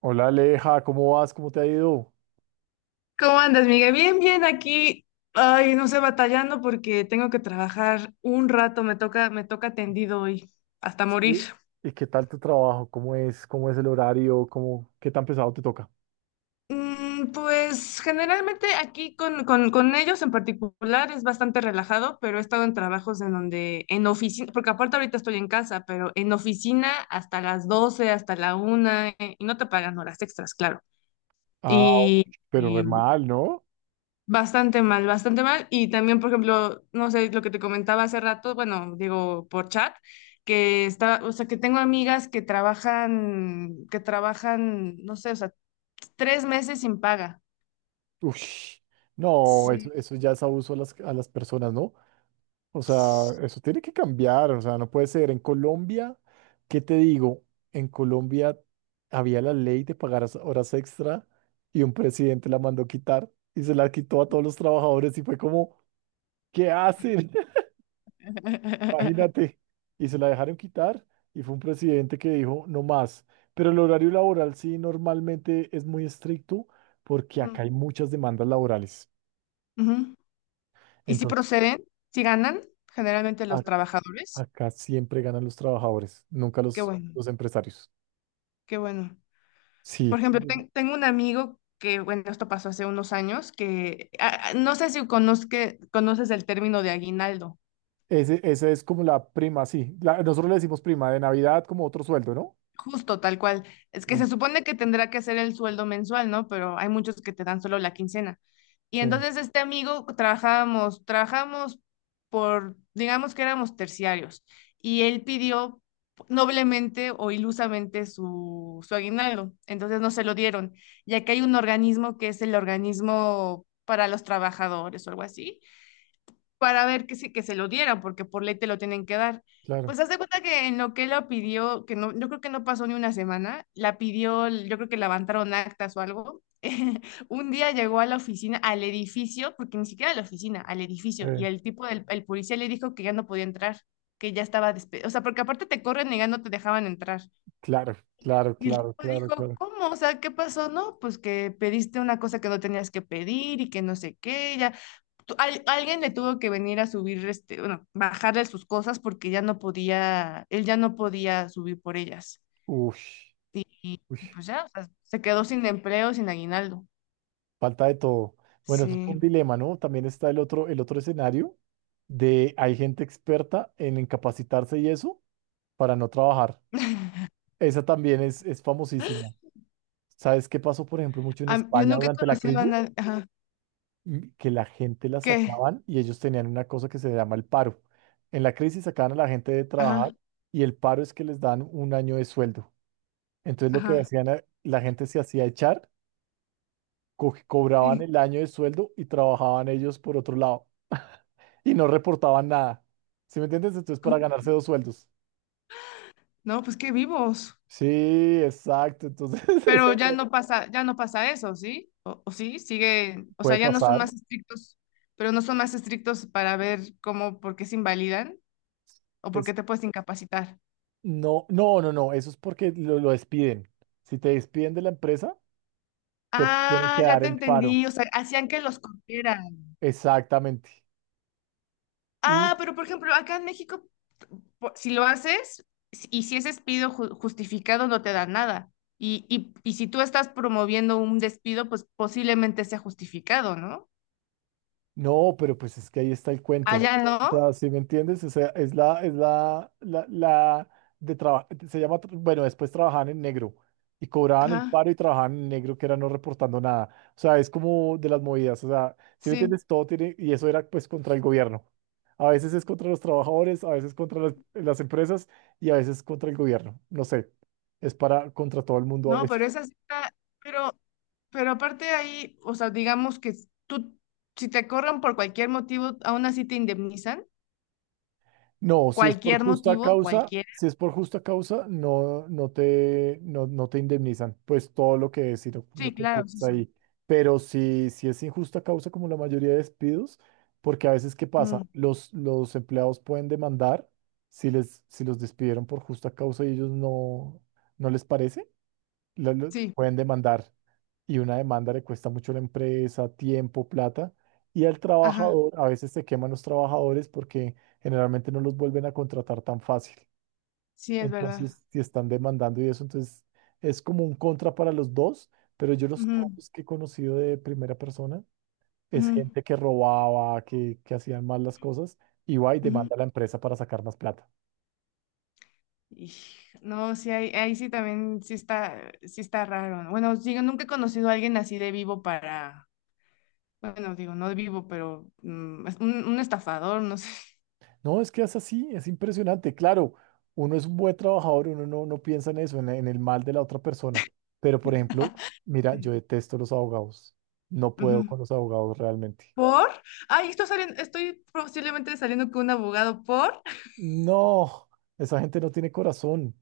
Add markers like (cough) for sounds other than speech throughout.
Hola Aleja, ¿cómo vas? ¿Cómo te ha ido? ¿Cómo andas, Miguel? Bien, bien, aquí. Ay, no sé, batallando porque tengo que trabajar un rato, me toca tendido hoy, hasta Sí. morir. ¿Y qué tal tu trabajo? ¿Cómo es? ¿Cómo es el horario? ¿Cómo... ¿Qué tan pesado te toca? Pues generalmente aquí con ellos en particular es bastante relajado, pero he estado en trabajos en donde, en oficina, porque aparte ahorita estoy en casa, pero en oficina hasta las 12, hasta la una y no te pagan horas extras, claro. Ah, Y, pero re y mal, ¿no? Bastante mal, bastante mal. Y también, por ejemplo, no sé, lo que te comentaba hace rato, bueno, digo por chat, que está, o sea, que tengo amigas que trabajan, no sé, o sea, tres meses sin paga. Ush, no, eso, Sí. eso ya es abuso a las personas, ¿no? O sea, eso tiene que cambiar, o sea, no puede ser. En Colombia, ¿qué te digo? En Colombia había la ley de pagar horas extra y un presidente la mandó quitar y se la quitó a todos los trabajadores y fue como, ¿qué hacen? (laughs) Imagínate, y se la dejaron quitar y fue un presidente que dijo no más. Pero el horario laboral sí normalmente es muy estricto porque acá Ujú, hay muchas demandas laborales. ujú. Y si Entonces, proceden, si ganan, generalmente a- los trabajadores. acá siempre ganan los trabajadores, nunca Qué los, bueno, los empresarios. qué bueno. Sí, Por ejemplo, tengo un amigo que, bueno, esto pasó hace unos años, que no sé si conoces el término de aguinaldo. ese, esa es como la prima, sí. Nosotros le decimos prima de Navidad como otro sueldo, ¿no? Justo, tal cual. Es que Sí, se supone que tendrá que hacer el sueldo mensual, ¿no? Pero hay muchos que te dan solo la quincena. Y sí, entonces este amigo trabajamos por, digamos que éramos terciarios, y él pidió noblemente o ilusamente su aguinaldo, entonces no se lo dieron, ya que hay un organismo que es el organismo para los trabajadores o algo así, para ver que se lo dieran, porque por ley te lo tienen que dar. claro. Pues haz de cuenta que en lo que la pidió, que no, yo creo que no pasó ni una semana, la pidió, yo creo que la levantaron actas o algo. (laughs) Un día llegó a la oficina, al edificio, porque ni siquiera a la oficina, al edificio, y eh, el tipo del el policía le dijo que ya no podía entrar, que ya estaba despedido. O sea, porque aparte te corren y ya no te dejaban entrar. claro, claro, Y el claro, tipo claro, dijo, claro. ¿cómo? O sea, ¿qué pasó? No, pues que pediste una cosa que no tenías que pedir y que no sé qué, ya alguien le tuvo que venir a subir, este, bueno, bajarle sus cosas porque ya no podía, él ya no podía subir por ellas. Ush, Y ush. pues ya, o sea, se quedó sin empleo, sin aguinaldo. Falta de todo. Bueno, eso fue Sí. un dilema, ¿no? También está el otro escenario de hay gente experta en incapacitarse y eso para no trabajar. Esa también es famosísima. ¿Sabes qué pasó, por ejemplo, mucho en Yo España nunca he durante la conocido a crisis? nadie. Ajá. Mm, que la gente la ¿Qué? sacaban y ellos tenían una cosa que se llama el paro. En la crisis sacaban a la gente de trabajar Ajá, y el paro es que les dan un año de sueldo. Entonces lo que ajá. hacían, la gente se hacía echar, cobraban Sí. el año de sueldo y trabajaban ellos por otro lado. Y no reportaban nada. ¿Sí me entiendes? Entonces, para ¿Cómo que? ganarse dos sueldos. No, pues qué vivos. Sí, exacto. Entonces, (laughs) Pero eso ya no pasa eso, ¿sí? O sí, sigue, o puede sea, ya no son pasar. más estrictos, pero no son más estrictos para ver cómo, por qué se invalidan o por Es, qué te puedes incapacitar. no, no, no, no. Eso es porque lo despiden. Si te despiden de la empresa, te tienen que Ah, ya dar te el paro. entendí. O sea, hacían que los corrieran. Exactamente. Y Ah, pero por ejemplo, acá en México, si lo haces y si es despido justificado, no te dan nada. Y si tú estás promoviendo un despido, pues posiblemente sea justificado, ¿no? no, pero pues es que ahí está el cuento. Allá O no. sea, ¿si me entiendes? O sea, es la de trabajo, se llama, bueno, después trabajaban en negro y cobraban el Ajá, paro y trabajaban en negro, que era no reportando nada. O sea, es como de las movidas. O sea, ¿si me sí. entiendes? Todo tiene, y eso era pues contra el gobierno. A veces es contra los trabajadores, a veces contra las empresas y a veces contra el gobierno. No sé, es para contra todo el mundo a No, veces. pero esa sí está. Pero, pero aparte ahí, o sea, digamos tú, si te corren por cualquier motivo, aún así te indemnizan. No, si es por Cualquier justa motivo, causa, cualquier. si es por justa causa, no te indemnizan, pues todo lo que es y lo Sí, que claro, es tienes eso. ahí. Pero si, si es injusta causa, como la mayoría de despidos, porque a veces, ¿qué pasa? Ujú, Los empleados pueden demandar si les, si los despidieron por justa causa y ellos no, no les parece sí. pueden demandar y una demanda le cuesta mucho a la empresa, tiempo, plata y al Ajá, trabajador, a veces se queman los trabajadores porque generalmente no los vuelven a contratar tan fácil. sí, es verdad. Entonces, si están demandando y eso, entonces es como un contra para los dos, pero yo los Ujú, casos que he conocido de primera persona es ujú, gente que robaba, que hacían mal las cosas y va y ujú. demanda a la empresa para sacar más plata. Y, no, sí, ahí, ahí sí también sí está raro, ¿no? Bueno, digo, nunca he conocido a alguien así de vivo para, bueno, digo, no de vivo, pero es un estafador, no sé. No, es que es así, es impresionante. Claro, uno es un buen trabajador, uno no, no piensa en eso, en el mal de la otra persona. Pero, por ejemplo, mira, yo detesto los abogados. No (laughs) puedo Ujú. con los abogados realmente. ¿Por? Ay, estoy saliendo, estoy posiblemente saliendo con un abogado por. No, esa gente no tiene corazón,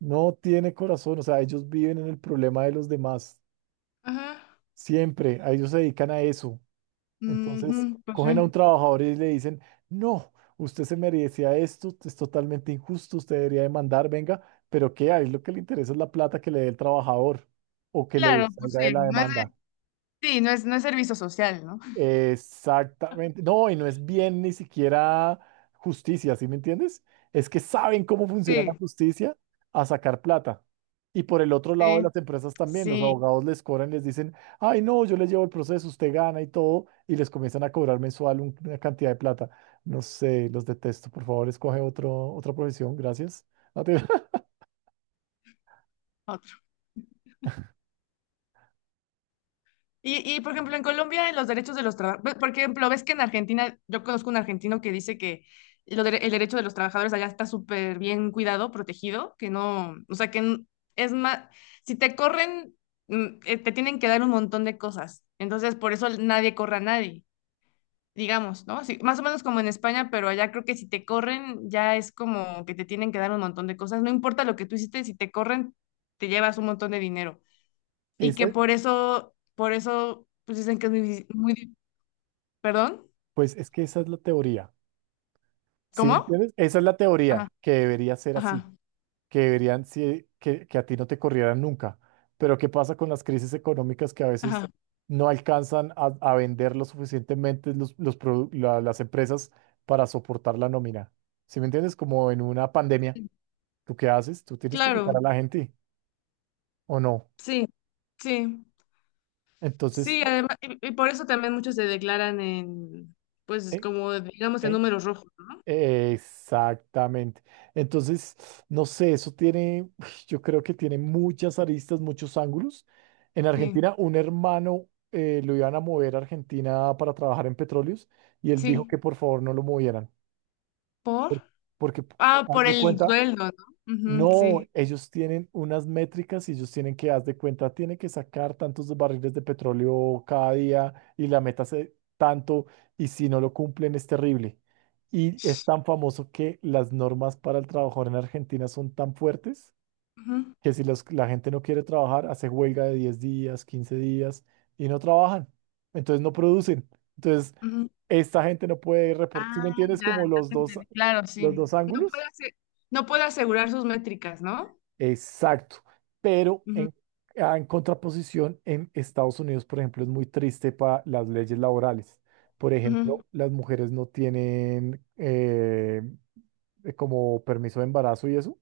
no tiene corazón. O sea, ellos viven en el problema de los demás. Ajá. Siempre, a ellos se dedican a eso. Entonces, Ujú, pues cogen a un sí. trabajador y le dicen, no, usted se merecía esto, es totalmente injusto, usted debería demandar, venga, pero ¿qué? Ahí lo que le interesa es la plata que le dé el trabajador o que le Claro, pues salga de sí, la demanda. Sí, no es, no es servicio social, ¿no? Exactamente. No, y no es bien ni siquiera justicia, ¿sí me entiendes? Es que saben cómo funciona la Sí, justicia a sacar plata. Y por el otro lado de sí, las empresas también, los sí. abogados les cobran, les dicen, ay, no, yo les llevo el proceso, usted gana y todo, y les comienzan a cobrar mensual una cantidad de plata. No sé, los detesto. Por favor, escoge otro, otra profesión, gracias. No te- (laughs) Y, por ejemplo, en Colombia, en los derechos de los trabajadores, por ejemplo, ves que en Argentina, yo conozco un argentino que dice que el derecho de los trabajadores allá está súper bien cuidado, protegido, que no, o sea, es más, si te corren, te tienen que dar un montón de cosas. Entonces, por eso nadie corre a nadie, digamos, ¿no? Sí, más o menos como en España, pero allá creo que si te corren, ya es como que te tienen que dar un montón de cosas. No importa lo que tú hiciste, si te corren, te llevas un montón de dinero y que Ese- por eso, pues dicen que es muy, muy, ¿perdón? pues es que esa es la teoría, ¿sí me ¿Cómo? entiendes? Esa es la teoría Ajá, que debería ser así. ajá, Que deberían, sí, que a ti no te corrieran nunca. Pero ¿qué pasa con las crisis económicas que a veces ajá. no alcanzan a vender lo suficientemente los, las empresas para soportar la nómina? ¿Sí me entiendes? Como en una pandemia, ¿tú qué haces? Tú tienes que sacar Claro, a la gente o no. sí, sí, Entonces, sí, además, y por eso también muchos se declaran en, pues ¿en, como digamos en en números rojos. exactamente. Entonces, no sé, eso tiene, (sighs) yo creo que tiene muchas aristas, muchos ángulos. En Sí, Argentina, un hermano lo iban a mover a Argentina para trabajar en petróleos y él dijo sí, que por favor no lo movieran, por, porque haz por de el cuenta, sueldo, ¿no? Ujú, no, sí. ellos tienen unas métricas y ellos tienen que, haz de cuenta, tienen que sacar tantos barriles de petróleo cada día y la meta es tanto y si no lo cumplen es terrible. Y es tan famoso que las normas para el trabajador en Argentina son tan fuertes Ujú, que si la gente no quiere trabajar, hace huelga de 10 días, 15 días y no trabajan. Entonces no producen. Entonces ujú. esta gente no puede reportar. ¿Sí me Ah, entiendes? ya, Como ya te entendí. Claro, los sí. dos No puede ángulos. ase- no puede asegurar sus métricas, ¿no? Exacto, pero Ujú, en, ah, en contraposición, en Estados Unidos, por ejemplo, es muy triste para las leyes laborales. Por ujú. ejemplo, las mujeres no tienen como permiso de embarazo y eso,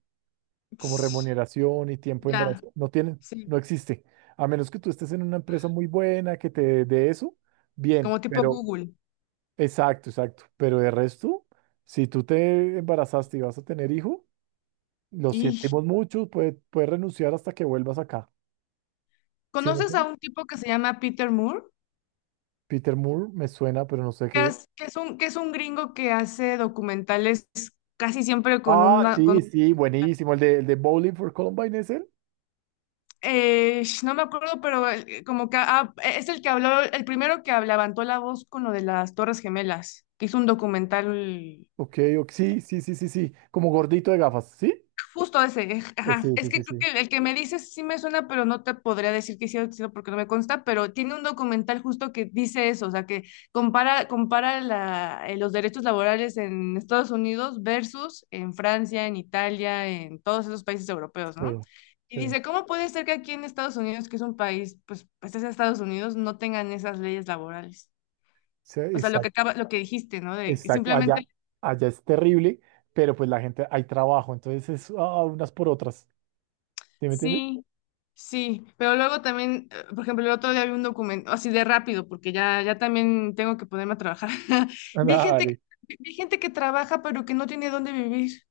como Ts, remuneración y tiempo de ya, embarazo. No tienen, sí. no existe. A menos que tú estés en una empresa muy buena que te dé eso, bien, Como tipo pero Google. exacto, exacto. Pero de resto, si tú te embarazaste y vas a tener hijo, lo ¿Y sentimos mucho, puedes renunciar hasta que vuelvas acá. Sí, me conoces a suena. un tipo que se llama Peter Moore? Peter Moore me suena, pero no sé qué. Que es un gringo que hace documentales casi siempre con Ah, una... Con, sí, sí, sí. Sí, buenísimo. El de Bowling for Columbine es él? No me acuerdo, pero como que es el que habló, el primero que habló, levantó la voz con lo de las Torres Gemelas, que hizo un documental. Ok, ok, sí, sí, sí, sí, sí. Como gordito de gafas, ¿sí? Justo ese, ajá. Sí, Es sí, sí, que creo sí. que el, que me dices sí me suena, pero no te podría decir que sí o sí no, porque no me consta, pero tiene un documental justo que dice eso, o sea, que compara, compara la- los derechos laborales en Estados Unidos versus en Francia, en Italia, en todos esos países europeos, Sí, ¿no? Y sí, dice, ¿cómo puede ser que aquí en Estados Unidos, que es un país, pues, pues es Estados Unidos, no tengan esas leyes laborales? sí, O sea, lo que exacto, acaba, lo que dijiste, ¿no? De que exacto. simplemente Allá, allá es terrible, pero pues la gente, hay trabajo, entonces es ah, unas por otras. ¿Sí me entiendes? sí, sí, pero luego también, por ejemplo, el otro día vi un documento, así de rápido, porque ya, ya también tengo que ponerme a trabajar. (laughs) (laughs) Vi gente, que- Dale. Vi gente que trabaja, pero que no tiene dónde vivir.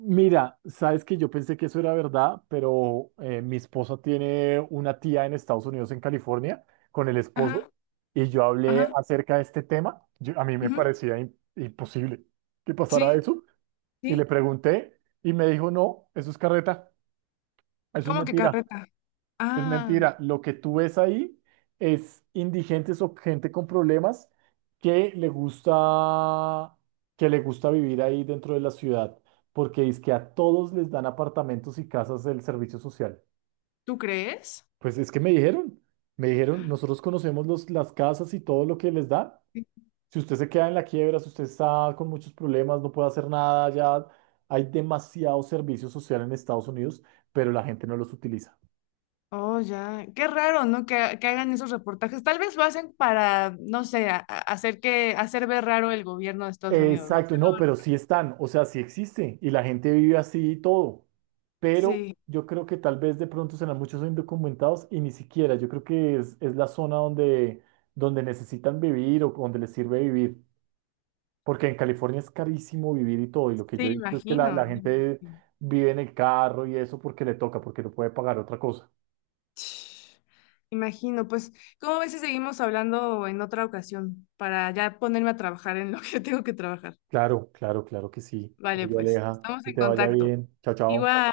Mira, sabes que yo pensé que eso era verdad, pero mi esposa tiene una tía en Estados Unidos, en California, con el esposo, Ajá, y yo hablé ajá, acerca de este tema. A mí me ujú, parecía imposible que pasara sí, eso, y sí. le pregunté, y me dijo, no, eso es carreta, eso es ¿Cómo que mentira. carreta? Es Ah, mentira. Lo que tú ves ahí es indigentes o gente con problemas que le gusta, que le gusta vivir ahí dentro de la ciudad, porque es que a todos les dan apartamentos y casas del servicio social. ¿tú crees? Pues es que me dijeron, nosotros conocemos los, las casas y todo lo que les dan. Sí. Si usted se queda en la quiebra, si usted está con muchos problemas, no puede hacer nada, ya hay demasiado servicio social en Estados Unidos, pero la gente no los utiliza. Oh, ya. Qué raro, ¿no? Que hagan esos reportajes. Tal vez lo hacen para, no sé, hacer que, hacer ver raro el gobierno de Estados Unidos, ¿no? Exacto, no, Hacerlo- pero sí están, o sea, sí existe y la gente vive así y todo, pero Sí, yo creo que tal vez de pronto serán muchos indocumentados y ni siquiera, yo creo que es la zona donde, donde necesitan vivir o donde les sirve vivir, porque en California es carísimo vivir y todo, y lo que yo sí, he visto es que la imagino. gente vive en el carro y eso porque le toca, porque no puede pagar otra cosa. Imagino, pues, ¿cómo ves si seguimos hablando en otra ocasión para ya ponerme a trabajar en lo que (laughs) tengo que trabajar? Claro, claro, claro que sí. Vale, Oye, pues, Aleja, estamos que en te vaya contacto. bien, chao, chao. Igual.